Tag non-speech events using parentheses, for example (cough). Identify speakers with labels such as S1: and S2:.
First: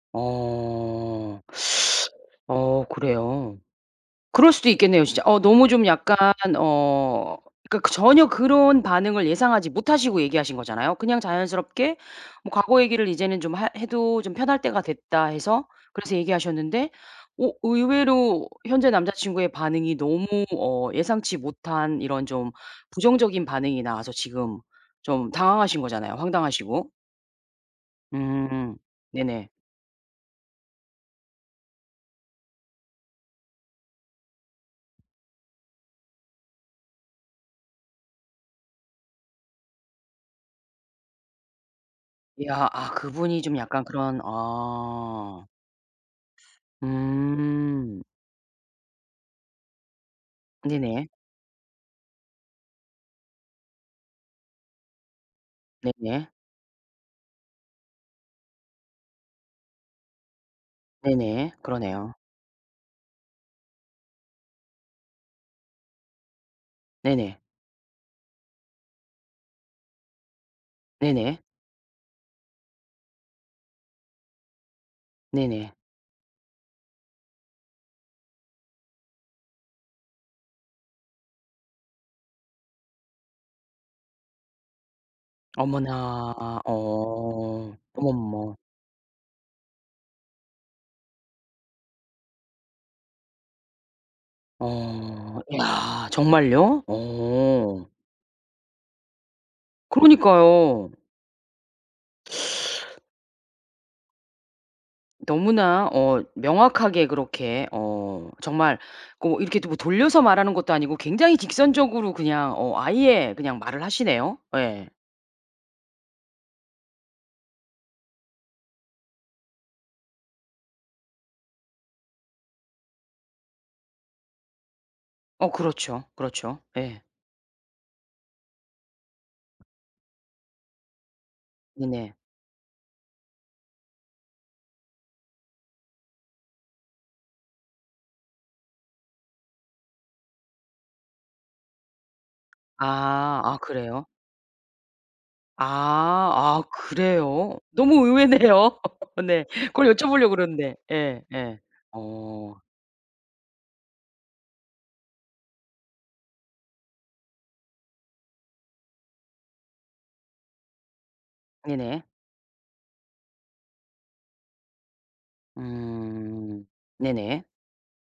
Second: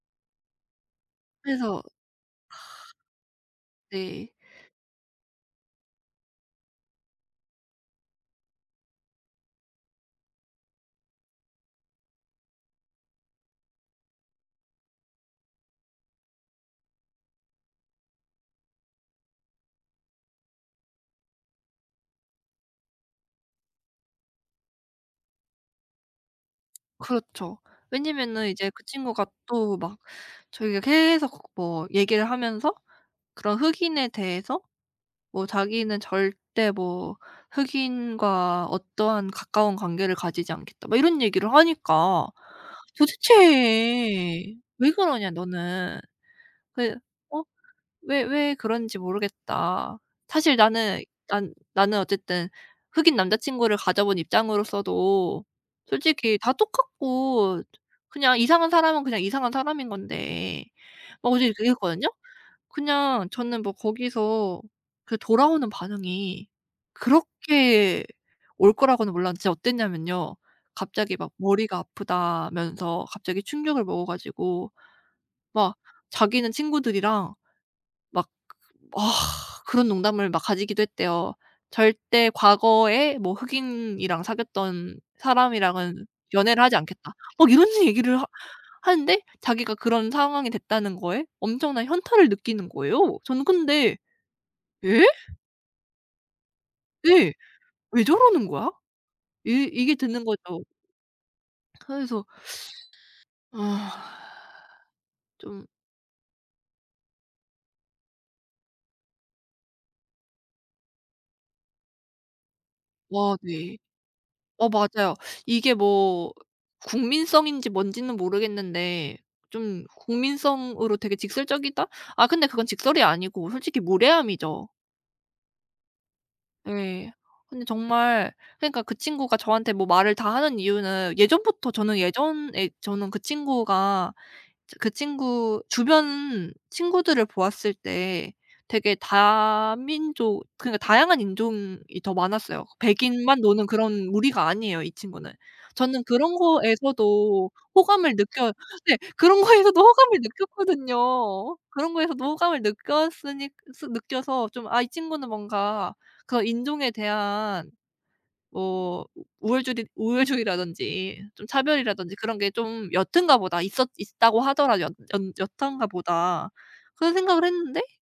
S1: 어.
S2: 그래서 (sighs)
S1: (sucks teeth) 어 그래요.
S2: 네.
S1: 그럴 수도 있겠네요. 진짜. 어 너무 좀 약간 어 그러니까 그 전혀 그런 반응을 예상하지 못하시고 얘기하신 거잖아요. 그냥 자연스럽게 뭐 '과거 얘기를 이제는 좀 하 해도 좀 편할 때가 됐다.' 해서 그래서 얘기하셨는데 어 의외로 현재 남자친구의 반응이 너무 어 예상치 못한 이런 좀 부정적인 반응이 나와서 지금 좀 당황하신 거잖아요 황당하시고.
S2: 그렇죠. 왜냐면은 이제
S1: 음
S2: 그 친구가
S1: 네네.
S2: 또 막 자기가 계속 뭐 얘기를 하면서 그런 흑인에 대해서 뭐 "자기는 절대 뭐 흑인과 어떠한 가까운 관계를 가지지 않겠다." 뭐 이런 얘기를 하니까
S1: 이야. 아 그분이 좀 약간 그런
S2: "도대체 왜 그러냐
S1: 어.
S2: 너는? 그 어
S1: 음.
S2: 왜, 왜 그러는지 모르겠다. 사실 나는
S1: 네네.
S2: 난 나는 어쨌든 흑인 남자친구를 가져 본 입장으로서도
S1: 네네.
S2: 솔직히 다 똑같고 그냥 이상한 사람은 그냥 이상한 사람인 건데." 막 어제
S1: 네네.
S2: 이렇게 얘기했거든요.
S1: 그러네요.
S2: 그냥 저는 뭐 거기서 그 돌아오는 반응이
S1: 네네.
S2: 그렇게 올 거라고는 몰랐는데 진짜 어땠냐면요. 갑자기 막
S1: 네네.
S2: 머리가 아프다면서 갑자기 충격을 먹어 가지고
S1: 네네.
S2: 막 자기는 친구들이랑 막 그 그런 농담을 막 가지기도 했대요. "절대 과거에 뭐 흑인이랑 사귀었던 사람이랑은
S1: 어머나
S2: 연애를 하지 않겠다." 막 이런
S1: 어
S2: 얘기를 하
S1: 어머머머.
S2: 하는데 자기가 그런 상황이 됐다는 거에 엄청난 현타를 느끼는 거예요. 저는 근데 "예?"
S1: 어 이야. 정말요?
S2: 네.
S1: 오.
S2: '왜 저러는 거야?' 이 이게 드는 거죠.
S1: 그러니까요.
S2: 그래서
S1: (sucks teeth)
S2: (sighs) 좀
S1: 너무나 어 명확하게 그렇게 어 정말 고 이렇게 또 뭐 돌려서 말하는 것도 아니고 굉장히 직선적으로 그냥 어 아예
S2: 와.
S1: 그냥
S2: 네.
S1: 말을 하시네요.
S2: 어
S1: 예.
S2: 맞아요. 이게 뭐 국민성인지 뭔지는 모르겠는데 좀 국민성으로 되게 직설적이다? 아 근데 그건 직설이 아니고 솔직히 무례함이죠.
S1: 어 그렇죠. 그렇죠. 예.
S2: 예. 근데 정말 그러니까 그 친구가 저한테 뭐 말을 다 하는 이유는 예전부터 저는
S1: 네네.
S2: 예전에 저는 그 친구가 저 그 친구 주변 친구들을 보았을 때 되게 다민족 그러니까 다양한 인종이 더 많았어요.
S1: 아.
S2: 백인만
S1: 아
S2: 노는
S1: 그래요?
S2: 그런 무리가 아니에요 이 친구는. 저는
S1: 아.
S2: 그런
S1: 아
S2: 거에서도
S1: 그래요? 너무
S2: 호감을 느껴
S1: 의외네요.
S2: 네
S1: (laughs)
S2: 그런
S1: 네.
S2: 거에서도
S1: 그걸
S2: 호감을
S1: 여쭤보려고 그랬는데. 예.
S2: 느꼈거든요.
S1: 예.
S2: 그런 거에서도
S1: 어.
S2: 호감을 느꼈으니 스 느껴서 좀 '아 이 친구는 뭔가 그 인종에 대한 뭐 우월주디 우월주의라든지 좀
S1: 네네.
S2: 차별이라든지 그런 게 좀 옅은가 보다. 있었 있다고 하더라도 옅 연 옅은가 보다.'
S1: 음.
S2: 그런
S1: 네네.
S2: 생각을 했는데